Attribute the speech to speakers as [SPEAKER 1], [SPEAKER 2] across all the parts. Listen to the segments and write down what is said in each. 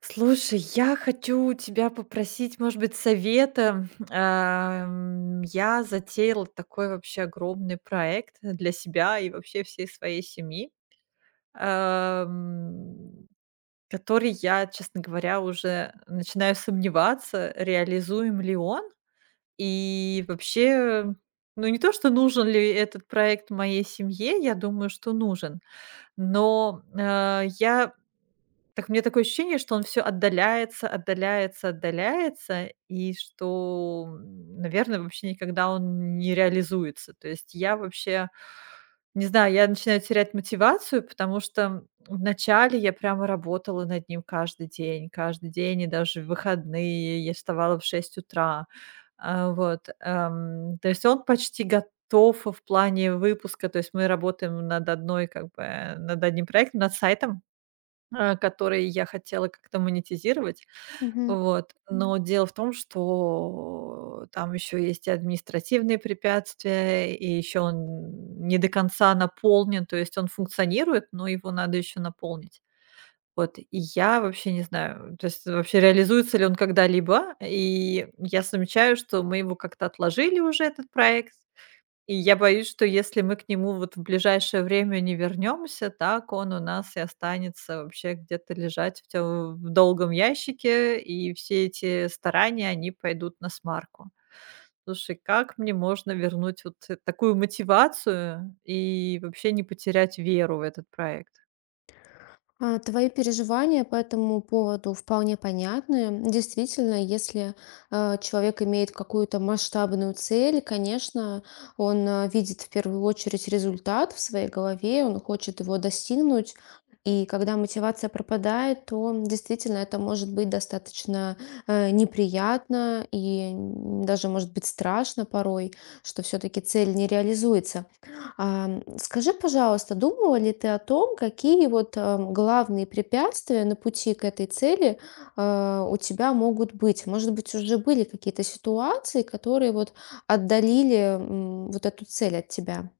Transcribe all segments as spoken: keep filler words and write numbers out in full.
[SPEAKER 1] Слушай, я хочу тебя попросить, может быть, совета. Ам, я затеяла такой вообще огромный проект для себя и вообще всей своей семьи, ам, который я, честно говоря, уже начинаю сомневаться, реализуем ли он. И вообще, ну не то, что нужен ли этот проект моей семье, я думаю, что нужен. Но, э, я так мне такое ощущение, что он все отдаляется, отдаляется, отдаляется, и что, м, наверное, вообще никогда он не реализуется. То есть я вообще не знаю, я начинаю терять мотивацию, потому что вначале я прямо работала над ним каждый день, каждый день, и даже в выходные я вставала в шесть утра. А, вот, эм, то есть он почти гот проектов в плане выпуска. То есть мы работаем над одной, как бы, э, над одним проектом, над сайтом, э, который я хотела как-то монетизировать.
[SPEAKER 2] Мгм.
[SPEAKER 1] Вот. Но дело в том, что там еще есть и административные препятствия, и еще он не до конца наполнен. То есть он функционирует, но его надо еще наполнить. Вот. И я вообще не знаю, то есть вообще реализуется ли он когда-либо. И я замечаю, что мы его как-то отложили уже, этот проект. И я боюсь, что если мы к нему вот в ближайшее время не вернемся, так он у нас и останется вообще где-то лежать в, тё- в долгом ящике, и все эти старания, они пойдут на смарку. Слушай, как мне можно вернуть вот э- такую мотивацию и вообще не потерять веру в этот проект?
[SPEAKER 2] А, Твои переживания по этому поводу вполне понятны. Действительно, если э, человек имеет какую-то масштабную цель, конечно, он э, видит в первую очередь результат в своей голове, он хочет его достигнуть. И когда мотивация пропадает, то действительно это может быть достаточно э, неприятно и м, даже может быть страшно порой, что все-таки цель не реализуется. Ам, скажи, пожалуйста, думала ли ты о том, какие вот, ам, главные препятствия на пути к этой цели, а, у тебя могут быть? Может быть, уже были какие-то ситуации, которые вот отдалили, м, вот эту цель от тебя?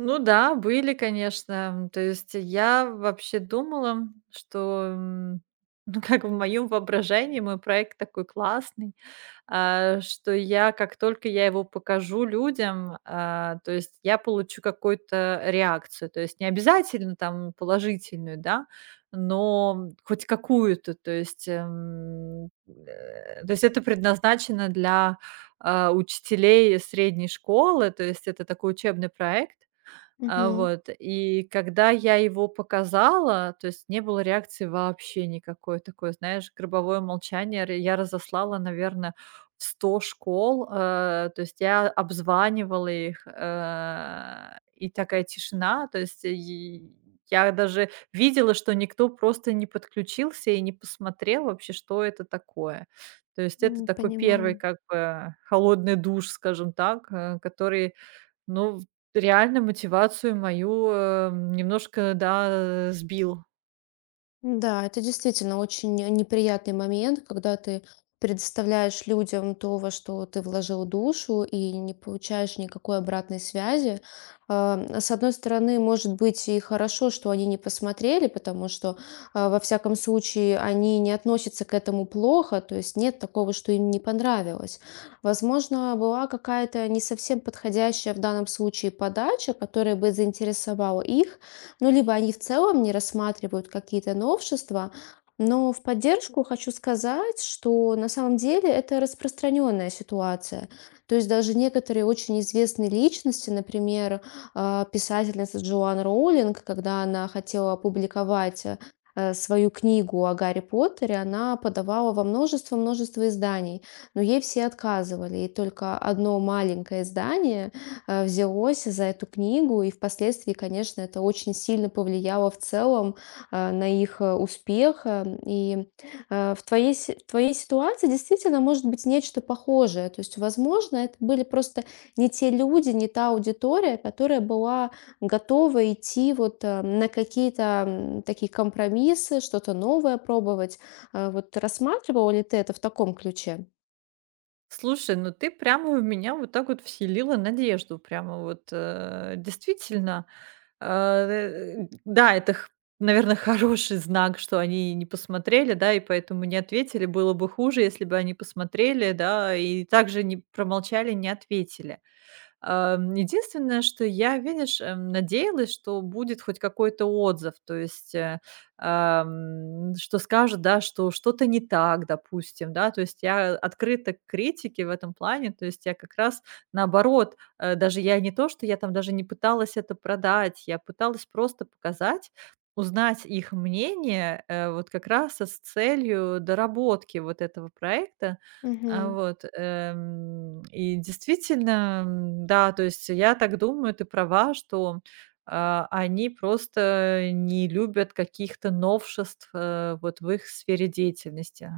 [SPEAKER 1] Ну да, были, конечно. То есть я вообще думала, что, м, ну как в моем воображении мой проект такой классный, а, что я, как только я его покажу людям, а, то есть я получу какую-то реакцию. То есть не обязательно там положительную, да, но хоть какую-то. То есть, эм, э, то есть это предназначено для а, учителей средней школы, то есть это такой учебный проект. А,
[SPEAKER 2] Мгм.
[SPEAKER 1] вот, и когда я его показала, то есть не было реакции вообще никакой. Такой, знаешь, гробовое молчание. Р я разослала, наверное, в сто школ, э, то есть я обзванивала их, э, и такая тишина. То есть э, и я даже видела, что никто просто не подключился и не посмотрел вообще, что это такое. То есть это
[SPEAKER 2] М,
[SPEAKER 1] такой первый,
[SPEAKER 2] понимаю.
[SPEAKER 1] как бы холодный душ, скажем так, э, который ну, в реально мотивацию мою, э, немножко, да, сбил.
[SPEAKER 2] Да, это действительно очень неприятный момент, когда ты предоставляешь людям то, во что ты вложил душу, и не получаешь никакой обратной связи. А, С одной стороны, может быть и хорошо, что они не посмотрели, потому что, а, во всяком случае, они не относятся к этому плохо, то есть нет такого, что им не понравилось. Возможно, была какая-то не совсем подходящая в данном случае подача, которая бы заинтересовала их, ну, либо они в целом не рассматривают какие-то новшества, но в поддержку хочу сказать, что на самом деле это распространенная ситуация. То есть даже некоторые очень известные личности, например, а, писательница Джоан Роулинг, когда она хотела опубликовать э, э, свою книгу о Гарри Поттере, она подавала во множество-множество изданий, но ей все отказывали, и только одно маленькое издание э, взялось за эту книгу, и впоследствии, конечно, это очень сильно повлияло в целом э, на их э, успех. э, И э, в твоей, си- в твоей ситуации действительно может быть нечто похожее. То есть, возможно, это были просто не те люди, не та аудитория, которая была готова идти вот э, на какие-то м, такие компромиссы, что-то новое пробовать. Э, Вот рассматривала ли ты это в таком ключе?
[SPEAKER 1] Слушай, ну ты прямо в меня вот так вот вселила надежду. Прямо вот, э, действительно, э, да, это, наверное, хороший знак, что они не посмотрели, да, и поэтому не ответили. Было бы хуже, если бы они посмотрели, да, и также не промолчали, не ответили. Ам, единственное, что я, видишь, эм, надеялась, что будет хоть какой-то отзыв, то есть, э, ам, что скажут, да, что что-то не так, допустим, да, то есть я открыта к критике в этом плане, то есть я как раз наоборот, э, даже я не то, что я там даже не пыталась это продать, я пыталась просто показать, узнать их мнение, э, вот как раз с целью доработки вот этого проекта, а,
[SPEAKER 2] Мгм.
[SPEAKER 1] вот, эм, и действительно, м, да, то есть я так думаю, ты права, что, а, они просто не любят каких-то новшеств, э, вот в их сфере деятельности.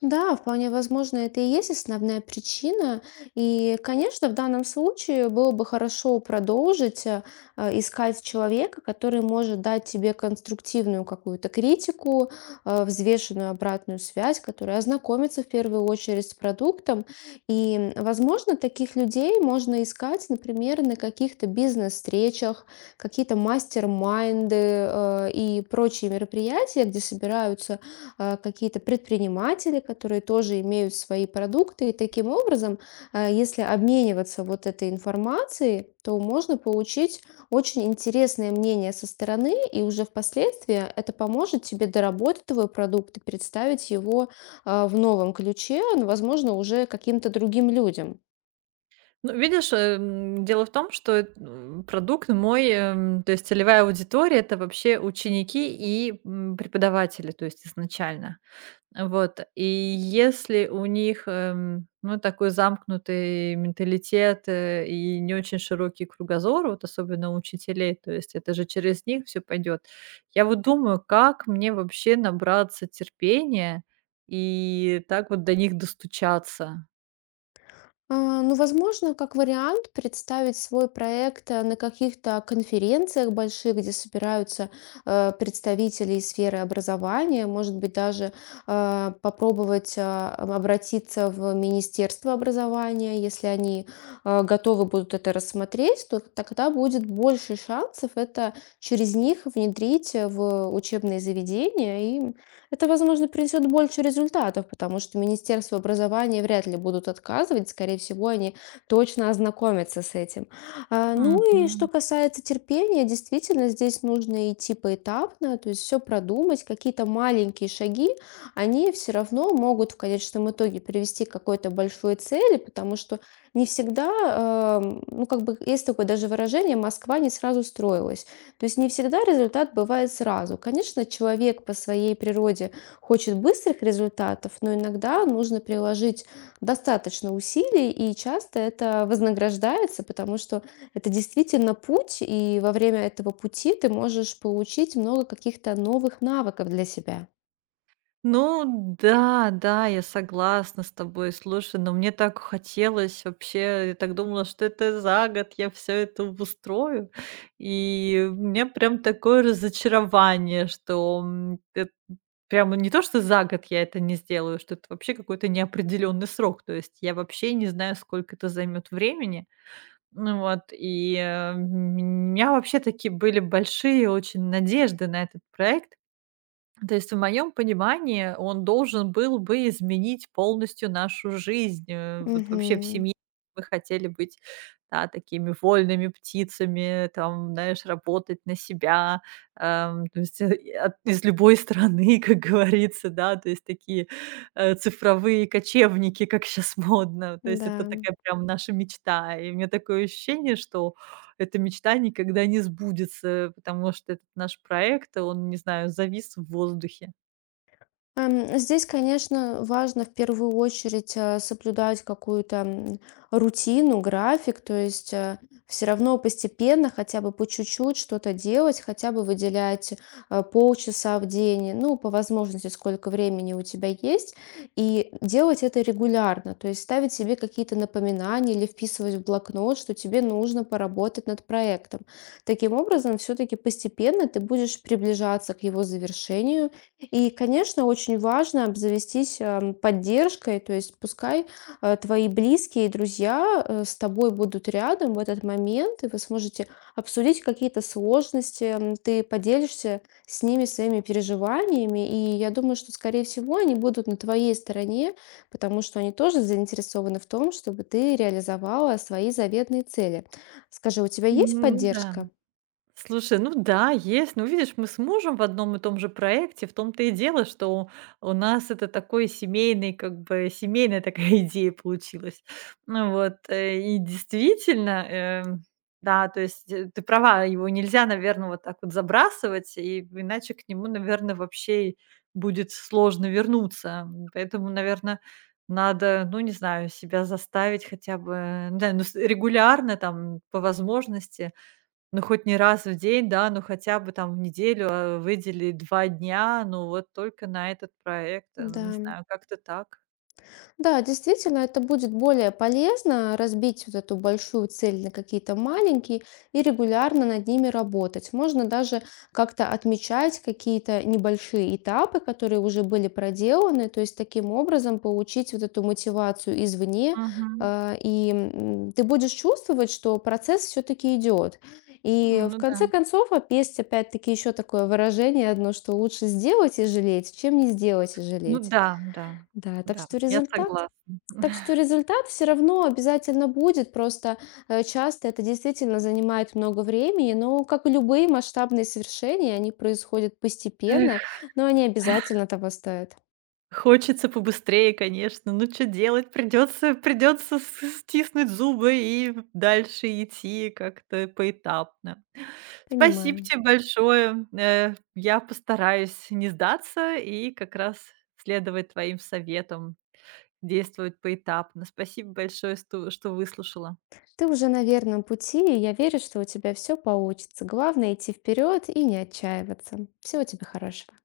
[SPEAKER 2] Да, вполне возможно, это и есть основная причина. И, конечно, в данном случае было бы хорошо продолжить э, э, искать человека, который может дать тебе конструктивную какую-то критику, э, взвешенную обратную связь, который ознакомится в первую очередь с продуктом. И, м, возможно, таких людей можно искать, например, на каких-то бизнес-встречах, какие-то мастер-майнды э, и прочие мероприятия, где собираются а, какие-то предприниматели, которые тоже имеют свои продукты. И таким образом, а, если обмениваться вот этой информацией, то можно получить очень интересное мнение со стороны, и уже впоследствии это поможет тебе доработать твой продукт и представить его а, в новом ключе, ну, возможно, уже каким-то другим людям.
[SPEAKER 1] Ну, видишь, эм, дело в том, что, э, м, продукт мой, эм, то есть целевая аудитория — это вообще ученики и, м, преподаватели, то есть изначально. Вот, и если у них, эм, ну, такой замкнутый менталитет, э, и не очень широкий кругозор, вот особенно у учителей, то есть это же через них все пойдет. Я вот думаю, как мне вообще набраться терпения и так вот до них достучаться?
[SPEAKER 2] А, Ну, возможно, как вариант представить свой проект э, на каких-то конференциях больших, где собираются э, представители из сферы образования, может быть, даже э, попробовать э, обратиться в Министерство образования, если они э, готовы будут это рассмотреть, то тогда будет больше шансов это через них внедрить э, в учебные заведения, и это, возможно, принесет больше результатов, потому что Министерство образования вряд ли будут отказывать, скорее всего, они точно ознакомятся с этим. А, Ну и что
[SPEAKER 1] Мгм.
[SPEAKER 2] касается терпения, действительно, здесь нужно идти поэтапно, то есть все продумать, какие-то маленькие шаги, они все равно могут в конечном итоге привести к какой-то большой цели, потому что не всегда, эм, ну как бы есть такое даже выражение, Москва не сразу строилась. То есть не всегда результат бывает сразу. Конечно, человек по своей природе хочет быстрых результатов, но иногда нужно приложить достаточно усилий, и часто это вознаграждается, потому что это действительно путь, и во время этого пути ты можешь получить много каких-то новых навыков для себя.
[SPEAKER 1] Ну да, да, я согласна с тобой. Слушай, но мне так хотелось вообще, я так думала, что это за год я все это устрою. И у меня прям такое разочарование, что, м, эт прямо не то, что за год я это не сделаю, что это вообще какой-то неопределенный срок. То есть я вообще не знаю, сколько это займет времени. Ну вот, и, э, м, у меня вообще такие были большие очень надежды на этот проект. То есть в моем понимании он должен был бы изменить полностью нашу жизнь. Э, вот вообще в
[SPEAKER 2] Угу.
[SPEAKER 1] семье мы хотели быть, да, такими вольными птицами, там, знаешь, работать на себя, эм, то есть, э, и от из любой страны, как говорится, да, то есть такие, э, цифровые кочевники, как сейчас модно. То есть это
[SPEAKER 2] Да.
[SPEAKER 1] такая прям наша мечта. И у меня такое ощущение, что эта мечта никогда не сбудется, потому что этот наш проект, он, не знаю, завис в воздухе.
[SPEAKER 2] Ам, здесь, конечно, важно в первую очередь, э, соблюдать какую-то, м, рутину, график, то есть, все равно постепенно, хотя бы по чуть-чуть что-то делать, хотя бы выделять, э, полчаса в день, ну, по возможности, сколько времени у тебя есть, и делать это регулярно. То есть ставить себе какие-то напоминания или вписывать в блокнот, что тебе нужно поработать над проектом. Таким образом, все-таки постепенно ты будешь приближаться к его завершению, и, конечно, очень важно обзавестись, эм, поддержкой, то есть пускай, э, твои близкие и друзья, э, с тобой будут рядом в этот момент, и вы сможете обсудить какие-то сложности, м, ты поделишься с ними своими переживаниями, и я думаю, что, скорее всего, они будут на твоей стороне, потому что они тоже заинтересованы в том, чтобы ты реализовала свои заветные цели. Скажи, у тебя есть
[SPEAKER 1] Ну да.
[SPEAKER 2] поддержка?
[SPEAKER 1] Слушай, ну да, есть. Ну, видишь, мы с мужем в одном и том же проекте. В том-то и дело, что у нас это такой семейный, как бы семейная такая идея получилась. Ну вот, э, и действительно, эм, да, то есть, э, ты права, его нельзя, наверное, вот так вот забрасывать, и иначе к нему, наверное, вообще и будет сложно вернуться. поэтому, наверное, надо, ну, не знаю, себя заставить хотя бы, э, да, ну, с регулярно там по возможности, ну, хоть не раз в день, да, ну, хотя бы там в неделю, э, выделить два дня, ну, вот только на этот проект, э, не
[SPEAKER 2] Да.
[SPEAKER 1] знаю, как-то так.
[SPEAKER 2] Да, действительно, это будет более полезно разбить вот эту большую цель на какие-то маленькие и регулярно над ними работать. Можно даже как-то отмечать какие-то небольшие этапы, которые уже были проделаны, то есть таким образом получить вот эту мотивацию извне,
[SPEAKER 1] Мгм.
[SPEAKER 2] а, и м, ты будешь чувствовать, что процесс все-таки идет. И в
[SPEAKER 1] Ну да.
[SPEAKER 2] конце концов, оп- есть опять-таки еще такое выражение одно, что лучше сделать и жалеть, чем не сделать и
[SPEAKER 1] Ну
[SPEAKER 2] жалеть.
[SPEAKER 1] да, да,
[SPEAKER 2] Да, так
[SPEAKER 1] да,
[SPEAKER 2] что
[SPEAKER 1] я
[SPEAKER 2] результат
[SPEAKER 1] согласна.
[SPEAKER 2] так что результат все равно обязательно будет, просто э, часто это действительно занимает много времени, но как и любые масштабные совершения, они происходят
[SPEAKER 1] Эх,
[SPEAKER 2] постепенно, но они обязательно того стоят.
[SPEAKER 1] хочется побыстрее, конечно. Ну, что делать? придется придется с стиснуть зубы и дальше идти как-то поэтапно. Спасибо
[SPEAKER 2] Понимаю.
[SPEAKER 1] тебе большое. Э, я постараюсь не сдаться и как раз следовать твоим советам. действовать поэтапно. Спасибо большое, сто что выслушала.
[SPEAKER 2] Ты уже на верном пути, и я верю, что у тебя все получится. Главное идти вперед и не отчаиваться. Всего тебе хорошего.